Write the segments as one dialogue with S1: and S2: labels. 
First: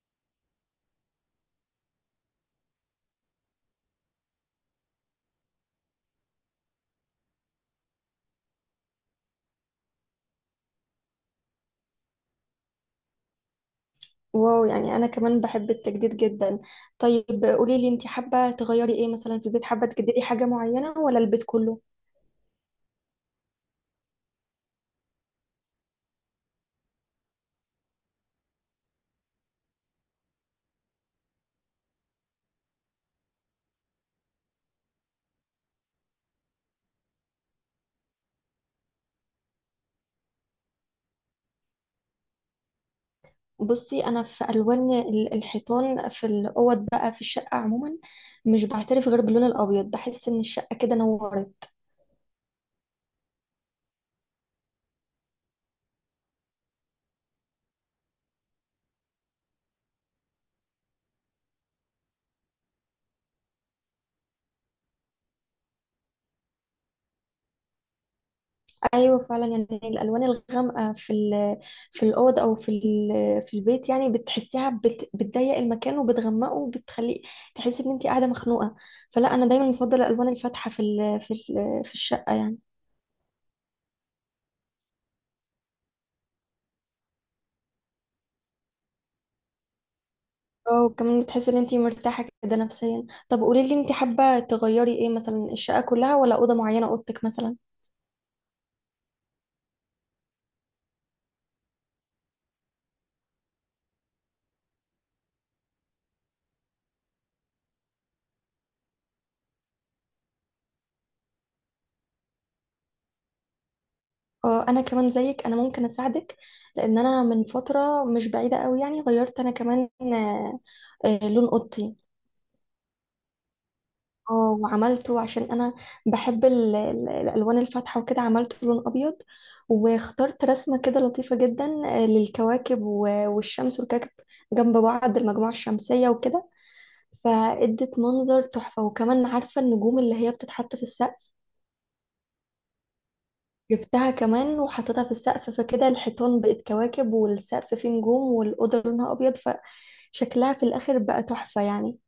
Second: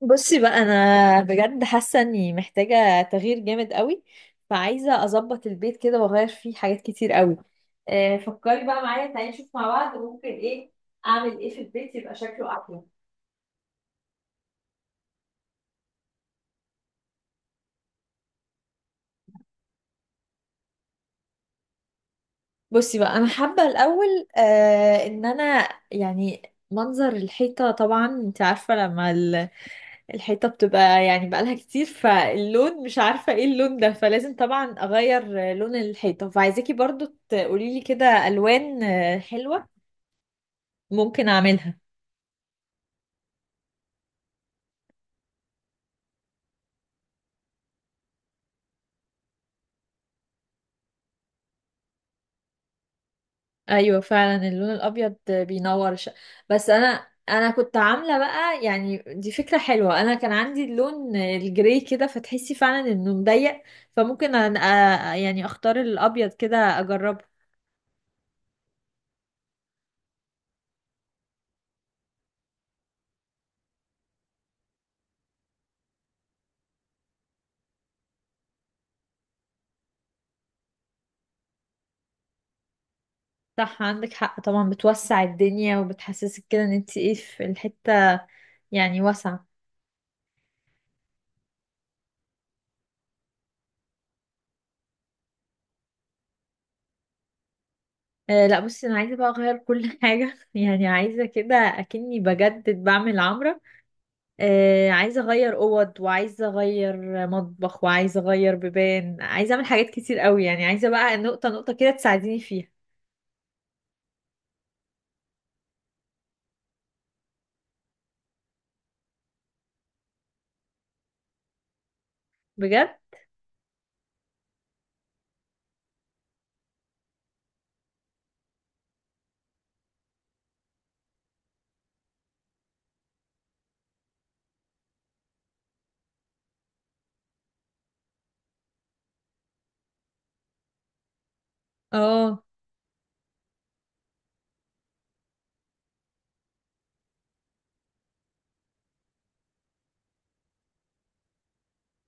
S1: بصي بقى، انا بجد حاسه اني محتاجه تغيير جامد قوي. فعايزه اظبط البيت كده واغير فيه حاجات كتير قوي. فكري بقى معايا، تعالي نشوف مع بعض ممكن ايه اعمل ايه في البيت يبقى شكله احلى.
S2: واو، يعني انا كمان بحب التجديد جدا. طيب قولي لي انت حابه تغيري ايه مثلا في البيت، حابه تجددي حاجه معينه ولا البيت كله؟
S1: بصي بقى، انا حابه الاول ان انا يعني منظر الحيطه. طبعا انت عارفه لما الحيطه بتبقى يعني بقالها كتير، فاللون مش عارفه ايه اللون ده، فلازم طبعا اغير لون الحيطه. فعايزاكي برضو تقولي لي كده الوان حلوه ممكن اعملها.
S2: بصي، انا في الوان الحيطان في الاوض، بقى في الشقه عموما، مش بعترف غير باللون الابيض، بحس ان الشقه كده نورت.
S1: ايوه فعلا اللون الابيض بينور. بس انا كنت عامله بقى، يعني دي فكره حلوه. انا كان عندي اللون الجراي كده، فتحسي فعلا انه مضيق. فممكن أنا يعني اختار الابيض كده اجربه.
S2: ايوه فعلا، يعني الالوان الغامقه في الاوض او في في البيت يعني بتحسيها بتضيق المكان وبتغمقه وبتخليه تحسي ان انت قاعده مخنوقه. فلا، انا دايما بفضل الالوان الفاتحه في في الشقه يعني.
S1: صح، عندك حق. طبعا بتوسع الدنيا وبتحسسك كده ان انت ايه في الحته، يعني واسعه.
S2: اه، وكمان بتحسي ان انتي مرتاحة كده نفسيا. طب قولي لي، انتي حابة تغيري ايه مثلا، الشقة كلها ولا أوضة معينة، أوضتك مثلا؟
S1: أه لا، بصي انا عايزه بقى اغير كل حاجه. يعني عايزه كده اكني بجدد بعمل عمرة. عايزة أغير أوض، وعايزة أغير مطبخ، وعايزة أغير بيبان، عايزة أعمل حاجات كتير قوي. يعني عايزة بقى نقطة نقطة كده تساعديني فيها.
S2: اه، انا كمان زيك، انا ممكن اساعدك، لان انا من فترة مش بعيدة قوي يعني غيرت انا كمان لون اوضتي.
S1: بجد؟
S2: اه، وعملته عشان انا بحب الالوان الفاتحة، وكده عملته لون ابيض، واخترت رسمة كده لطيفة جدا، للكواكب والشمس والكواكب جنب بعض، المجموعة الشمسية وكده، فادت منظر تحفة. وكمان عارفة النجوم اللي هي بتتحط في السقف؟
S1: اه
S2: جبتها كمان وحطيتها في السقف، فكده الحيطان بقت كواكب والسقف فيه نجوم والأوضة لونها أبيض، فشكلها في الآخر بقى تحفة يعني.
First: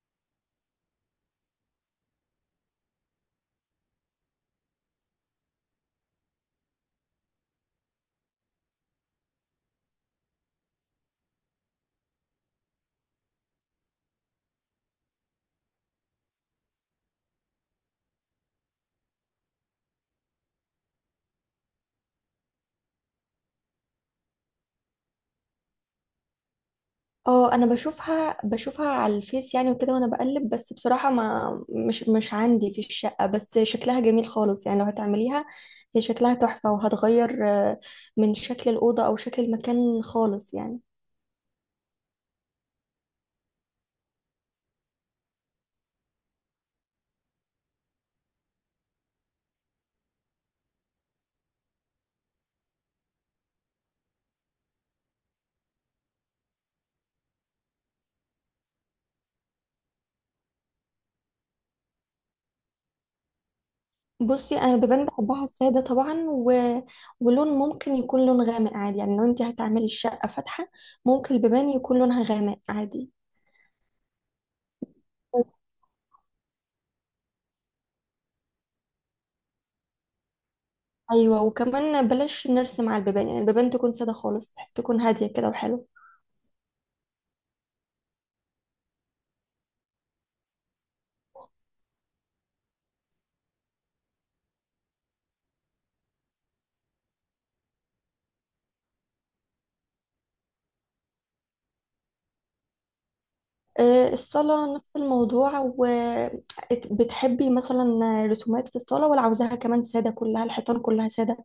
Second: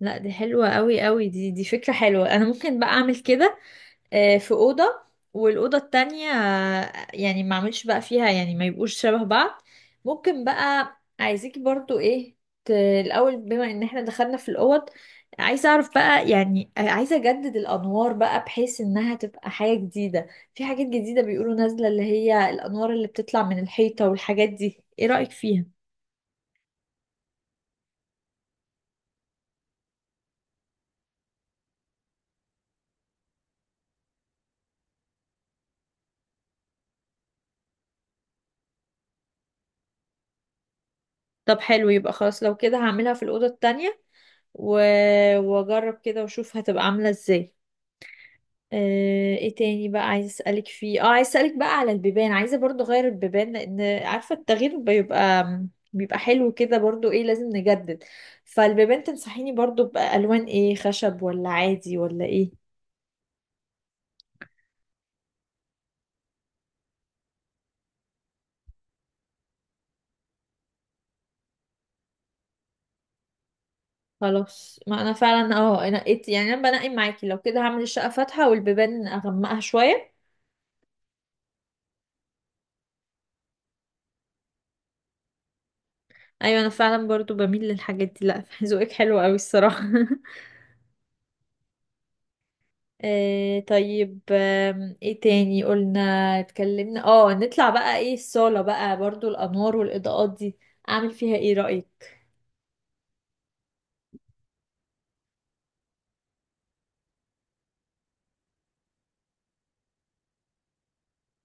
S1: لا، دي حلوة قوي قوي. دي فكرة حلوة، أنا ممكن بقى أعمل كده في أوضة، والأوضة التانية يعني ما اعملش بقى فيها، يعني ما يبقوش شبه بعض. ممكن بقى عايزيكي برضو ايه، الأول بما ان احنا دخلنا في الأوض، عايزة اعرف بقى يعني عايزة اجدد الأنوار بقى بحيث انها تبقى حاجة جديدة. في حاجات جديدة بيقولوا نازلة اللي هي الأنوار اللي بتطلع من الحيطة، والحاجات دي ايه رأيك فيها؟
S2: اه، انا بشوفها بشوفها على الفيس يعني وكده، وانا بقلب، بس بصراحة ما مش عندي في الشقة، بس شكلها جميل خالص يعني. لو هتعمليها هي شكلها تحفة، وهتغير من شكل الأوضة أو شكل المكان خالص يعني.
S1: طب حلو، يبقى خلاص لو كده هعملها في الأوضة التانية و... واجرب كده واشوف هتبقى عاملة ازاي. ايه تاني بقى عايزه اسالك فيه؟ اه عايزه اسالك بقى على البيبان. عايزه برضو اغير البيبان، لان عارفه التغيير بيبقى حلو كده، برضو ايه لازم نجدد. فالبيبان تنصحيني برضو بالوان ايه، خشب ولا عادي ولا ايه؟
S2: بصي، انا بيبان بحبها الساده طبعا، ولون ممكن يكون لون غامق عادي يعني. لو انت هتعملي الشقه فاتحه، ممكن البيبان يكون لونها غامق عادي.
S1: خلاص، ما انا فعلا نقيت. يعني انا بنقي معاكي، لو كده هعمل الشقه فاتحه والبيبان اغمقها شويه.
S2: ايوه، وكمان بلاش نرسم على البيبان، يعني البيبان تكون ساده خالص، بحيث تكون هاديه كده وحلو.
S1: ايوه، انا فعلا برضو بميل للحاجات دي. لا ذوقك حلو قوي الصراحه إيه طيب، ايه تاني قلنا اتكلمنا؟ اه نطلع بقى ايه الصالة بقى، برضو الأنوار والإضاءات دي أعمل فيها ايه رأيك؟
S2: الصاله نفس الموضوع. وبتحبي مثلا رسومات في الصاله، ولا عاوزاها كمان ساده كلها، الحيطان كلها ساده؟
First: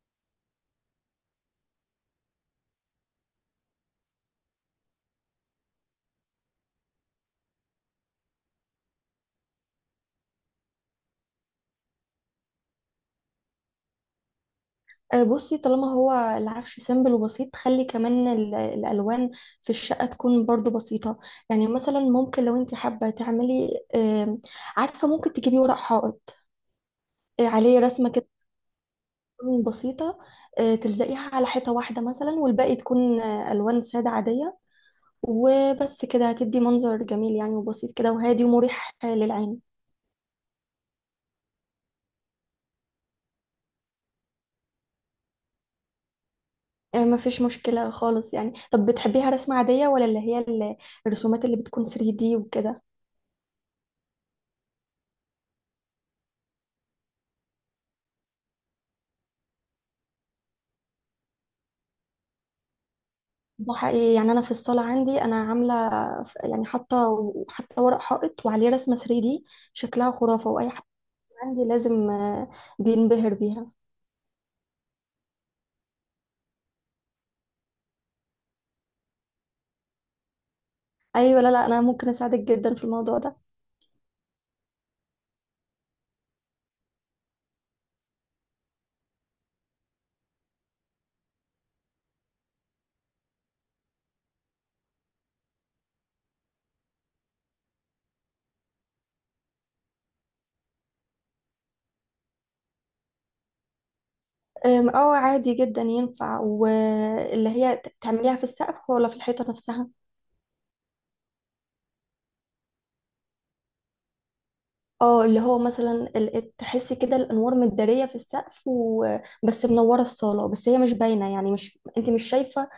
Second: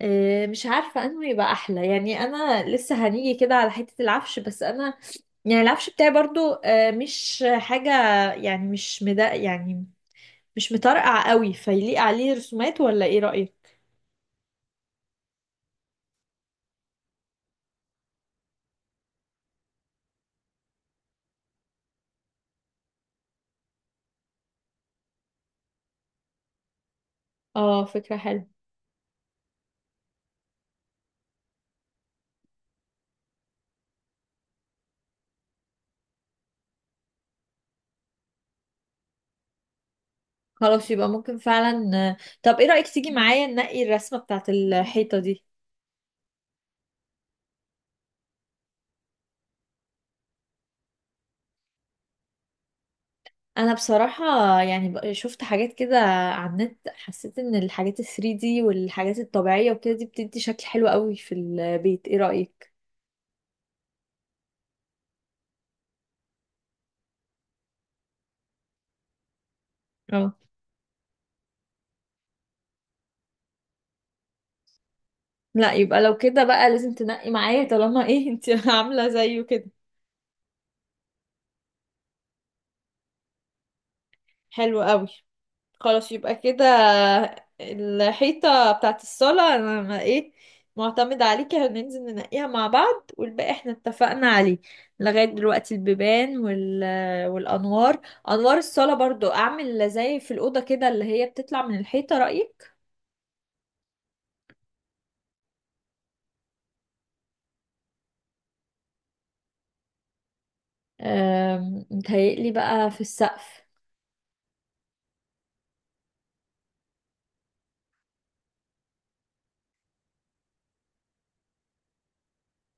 S1: إيه، مش عارفة انه يبقى أحلى. يعني أنا لسه هنيجي كده على حتة العفش، بس أنا يعني العفش بتاعي برضو مش حاجة، يعني مش مدا، يعني مش مطرقع قوي فيليق عليه رسومات، ولا ايه رأيك؟
S2: بصي، طالما هو العفش سيمبل وبسيط، خلي كمان الالوان في الشقه تكون برضو بسيطه. يعني مثلا، ممكن لو انت حابه تعملي، عارفه، ممكن تجيبي ورق حائط عليه
S1: اه
S2: رسمه
S1: فكرة
S2: كده
S1: حلوة.
S2: تكون بسيطه، تلزقيها على حيطه واحده مثلا، والباقي تكون الوان ساده عاديه، وبس كده هتدي منظر جميل يعني، وبسيط كده وهادي ومريح للعين.
S1: خلاص يبقى ممكن فعلا. طب ايه رأيك تيجي معايا ننقي الرسمة بتاعت الحيطة دي؟
S2: مفيش مشكله خالص يعني. طب بتحبيها رسمه عاديه، ولا اللي هي الرسومات اللي بتكون 3D وكده؟
S1: انا بصراحة يعني شفت حاجات كده على النت، حسيت ان الحاجات ال 3D والحاجات الطبيعية وكده دي بتدي شكل حلو قوي في البيت، ايه رأيك؟
S2: ده حقيقي، يعني انا في الصاله عندي انا عامله، يعني حاطه حتى ورق حائط وعليه رسمه 3D، شكلها
S1: اه
S2: خرافه، واي حد عندي لازم بينبهر بيها.
S1: لا، يبقى لو كده بقى لازم تنقي معايا، طالما ايه انت عاملة زيه كده.
S2: ايوه، لا لا، انا ممكن اساعدك جدا في الموضوع ده.
S1: حلو قوي، خلاص يبقى كده الحيطة بتاعت الصالة انا معتمدة عليكي. هننزل ننقيها مع بعض، والباقي احنا اتفقنا عليه لغاية دلوقتي، البيبان والأنوار. أنوار الصالة برضو أعمل زي في الأوضة كده، اللي هي بتطلع من الحيطة، رأيك؟
S2: اه عادي جدا، ينفع. واللي هي تعمليها في السقف ولا في الحيطه نفسها؟
S1: متهيألي بقى في السقف.
S2: اه، اللي هو مثلا تحسي كده الانوار متداريه في السقف، وبس منوره الصاله، بس هي مش باينه، يعني مش، انت مش شايفه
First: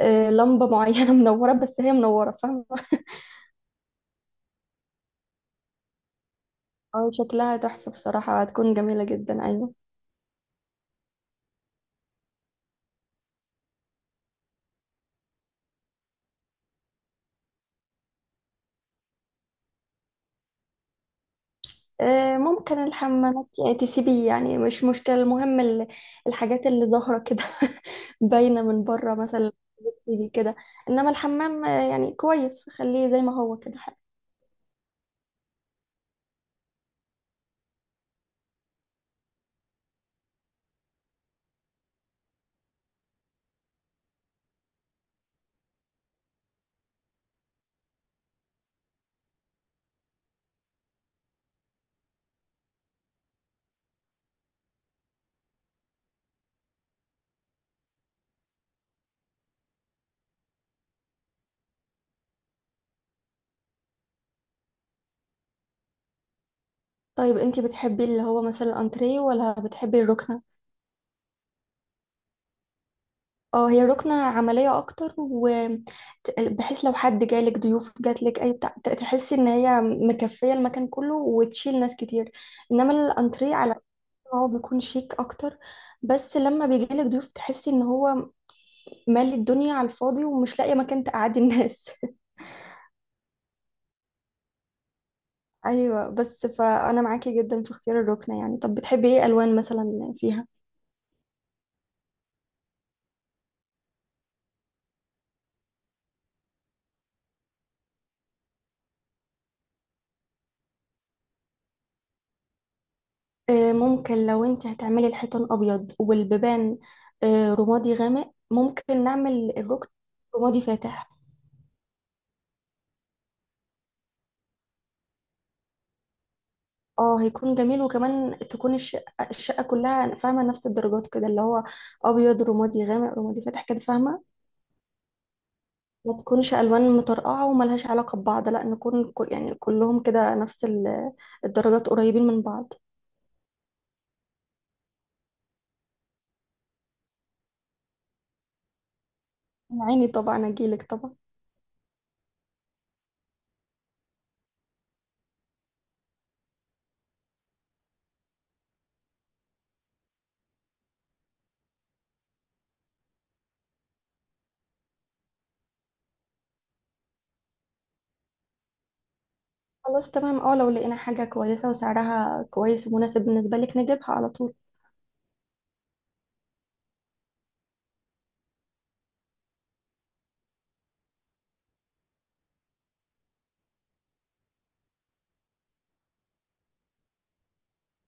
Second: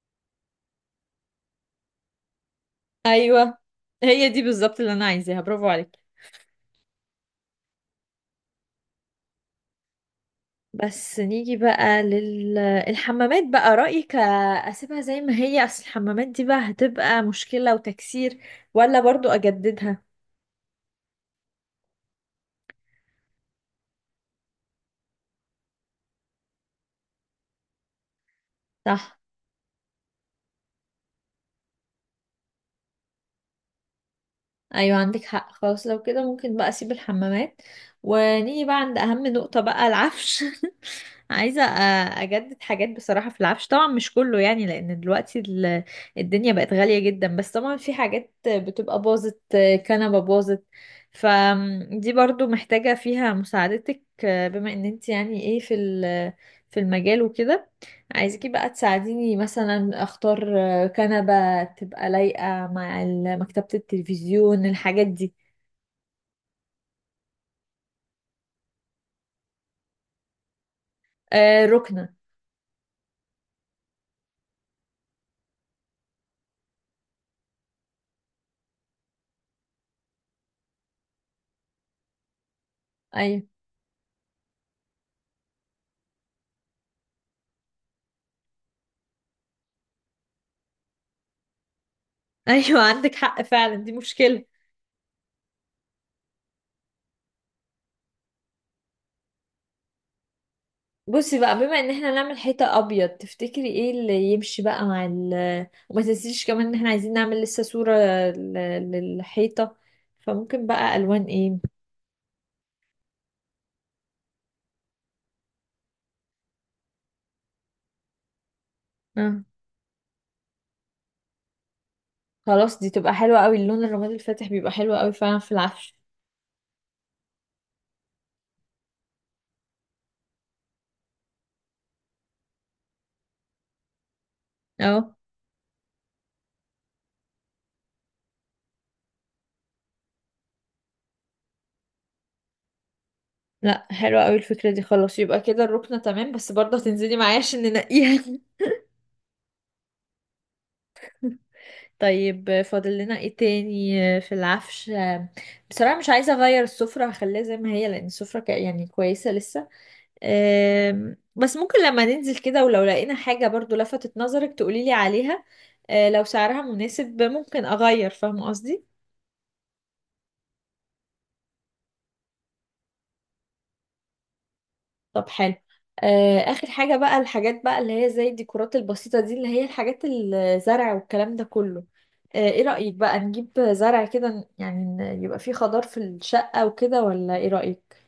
S2: لمبه معينه منوره، بس هي منوره، فاهمه؟
S1: أيوة، هي دي بالظبط اللي أنا عايزاها، برافو عليك.
S2: اه شكلها تحفة بصراحة، هتكون جميلة جدا، أيوة.
S1: بس نيجي بقى للحمامات بقى، رأيك؟ أسيبها زي ما هي، أصل الحمامات دي بقى هتبقى مشكلة وتكسير، ولا برضو أجددها؟
S2: ممكن الحمامات يعني تسيبيه، يعني مش مشكلة، المهم الحاجات اللي ظاهرة كده باينة من بره
S1: صح.
S2: مثلا تيجي كده. إنما الحمام يعني كويس، خليه زي ما هو كده حلو.
S1: ايوه، عندك حق. خلاص لو كده ممكن بقى اسيب الحمامات، ونيجي بقى عند اهم نقطة بقى، العفش. عايزة اجدد حاجات بصراحة في العفش. طبعا مش كله يعني، لان دلوقتي الدنيا بقت غالية جدا، بس طبعا في حاجات بتبقى باظت. كنبة باظت، فدي برضو محتاجة فيها مساعدتك بما ان انت يعني في المجال وكده. عايزاكي بقى تساعديني مثلا اختار كنبة تبقى لايقة مع مكتبة التلفزيون، الحاجات دي.
S2: طيب انتي بتحبي اللي هو مثلا الأنتريه ولا بتحبي الركنة؟
S1: آه، ركنة.
S2: اه، هي الركنة عملية أكتر، وبحيث لو حد جالك ضيوف جاتلك أي بتاع، تحسي إن هي مكفية المكان كله وتشيل ناس كتير. إنما
S1: أيوة.
S2: الأنتريه هو بيكون شيك اكتر، بس لما بيجيلك ضيوف بتحسي ان هو مالي الدنيا على الفاضي، ومش لاقيه مكان تقعدي الناس.
S1: أيوة عندك حق فعلا، دي مشكلة.
S2: ايوه، بس فانا معاكي جدا في اختيار الركنه يعني. طب بتحبي ايه الوان مثلا فيها؟
S1: بصي بقى، بما ان احنا نعمل حيطة أبيض، تفتكري ايه اللي يمشي بقى مع ال، وما تنسيش كمان ان احنا عايزين نعمل لسه صورة للحيطة، فممكن بقى ألوان ايه؟
S2: ممكن لو انت هتعملي الحيطان ابيض والبيبان رمادي غامق، ممكن
S1: آه.
S2: نعمل الركن رمادي فاتح.
S1: خلاص، دي تبقى حلوة قوي، اللون الرمادي الفاتح بيبقى حلو قوي فعلا في العفش.
S2: اه، هيكون جميل. وكمان تكون الشقه كلها فاهمه، نفس الدرجات كده، اللي هو ابيض، رمادي غامق، رمادي فاتح، كده فاهمه.
S1: اه
S2: ما تكونش الوان مطرقعه وملهاش علاقه ببعض، لا نكون كل، يعني كلهم كده نفس الدرجات، قريبين من بعض.
S1: لا، حلوة قوي الفكرة دي. خلاص يبقى كده الركنة تمام، بس برضه هتنزلي معايا عشان ننقيها.
S2: عيني طبعا، اجيلك طبعا.
S1: طيب فاضل لنا ايه تاني في العفش؟ بصراحة مش عايزة اغير السفرة، هخليها زي ما هي، لان السفرة يعني كويسة لسه. بس ممكن لما ننزل كده، ولو لقينا حاجة برضو لفتت نظرك تقوليلي عليها، لو سعرها مناسب ممكن اغير، فاهمة قصدي؟
S2: خلاص تمام، اه لو لقينا حاجه كويسه وسعرها كويس ومناسب بالنسبه لك نجيبها على طول.
S1: طب حلو. اخر حاجة بقى، الحاجات بقى اللي هي زي الديكورات البسيطة دي، اللي هي الحاجات الزرع والكلام ده كله. ايه رأيك بقى نجيب زرع كده، يعني يبقى فيه خضار في الشقة وكده، ولا ايه رأيك؟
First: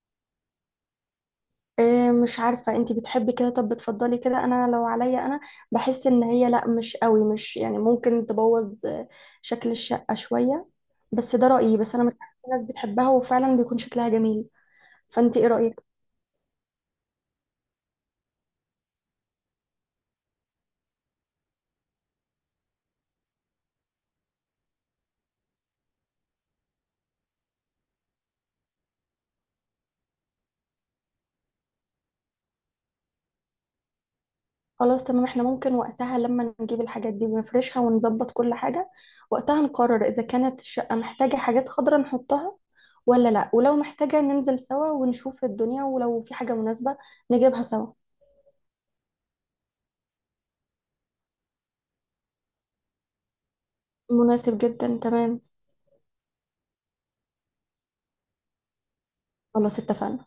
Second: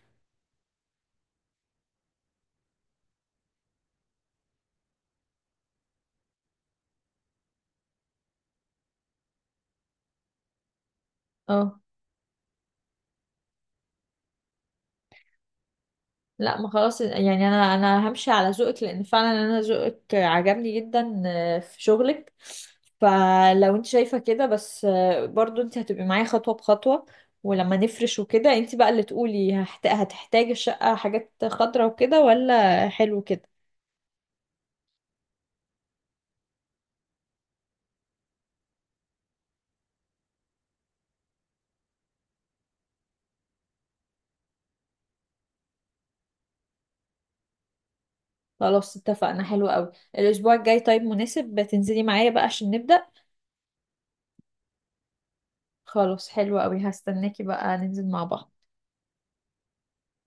S2: إيه، مش عارفه انتي بتحبي كده؟ طب بتفضلي كده؟ انا لو عليا انا بحس ان هي لا، مش قوي، مش يعني، ممكن تبوظ شكل الشقه شويه. بس ده رايي،
S1: اه
S2: بس انا مش عارفه، في ناس بتحبها وفعلا بيكون شكلها جميل. فانتي ايه رايك؟
S1: لا، ما خلاص، يعني انا همشي على ذوقك، لان فعلا انا ذوقك عجبني جدا في شغلك. فلو انت شايفة كده بس برضو انت هتبقي معايا خطوة بخطوة. ولما نفرش وكده، انت بقى اللي تقولي هتحتاجي الشقة حاجات خضرا وكده، ولا حلو كده.
S2: خلاص تمام، احنا ممكن وقتها لما نجيب الحاجات دي ونفرشها ونظبط كل حاجة، وقتها نقرر إذا كانت الشقة محتاجة حاجات خضراء نحطها ولا لأ. ولو محتاجة ننزل سوا ونشوف الدنيا، ولو في حاجة مناسبة نجيبها سوا.
S1: خلاص اتفقنا، حلو قوي. الاسبوع الجاي طيب مناسب تنزلي معايا بقى عشان نبدأ؟
S2: مناسب جدا، تمام.
S1: خلاص حلو قوي، هستناكي بقى ننزل مع بعض.
S2: خلاص اتفقنا.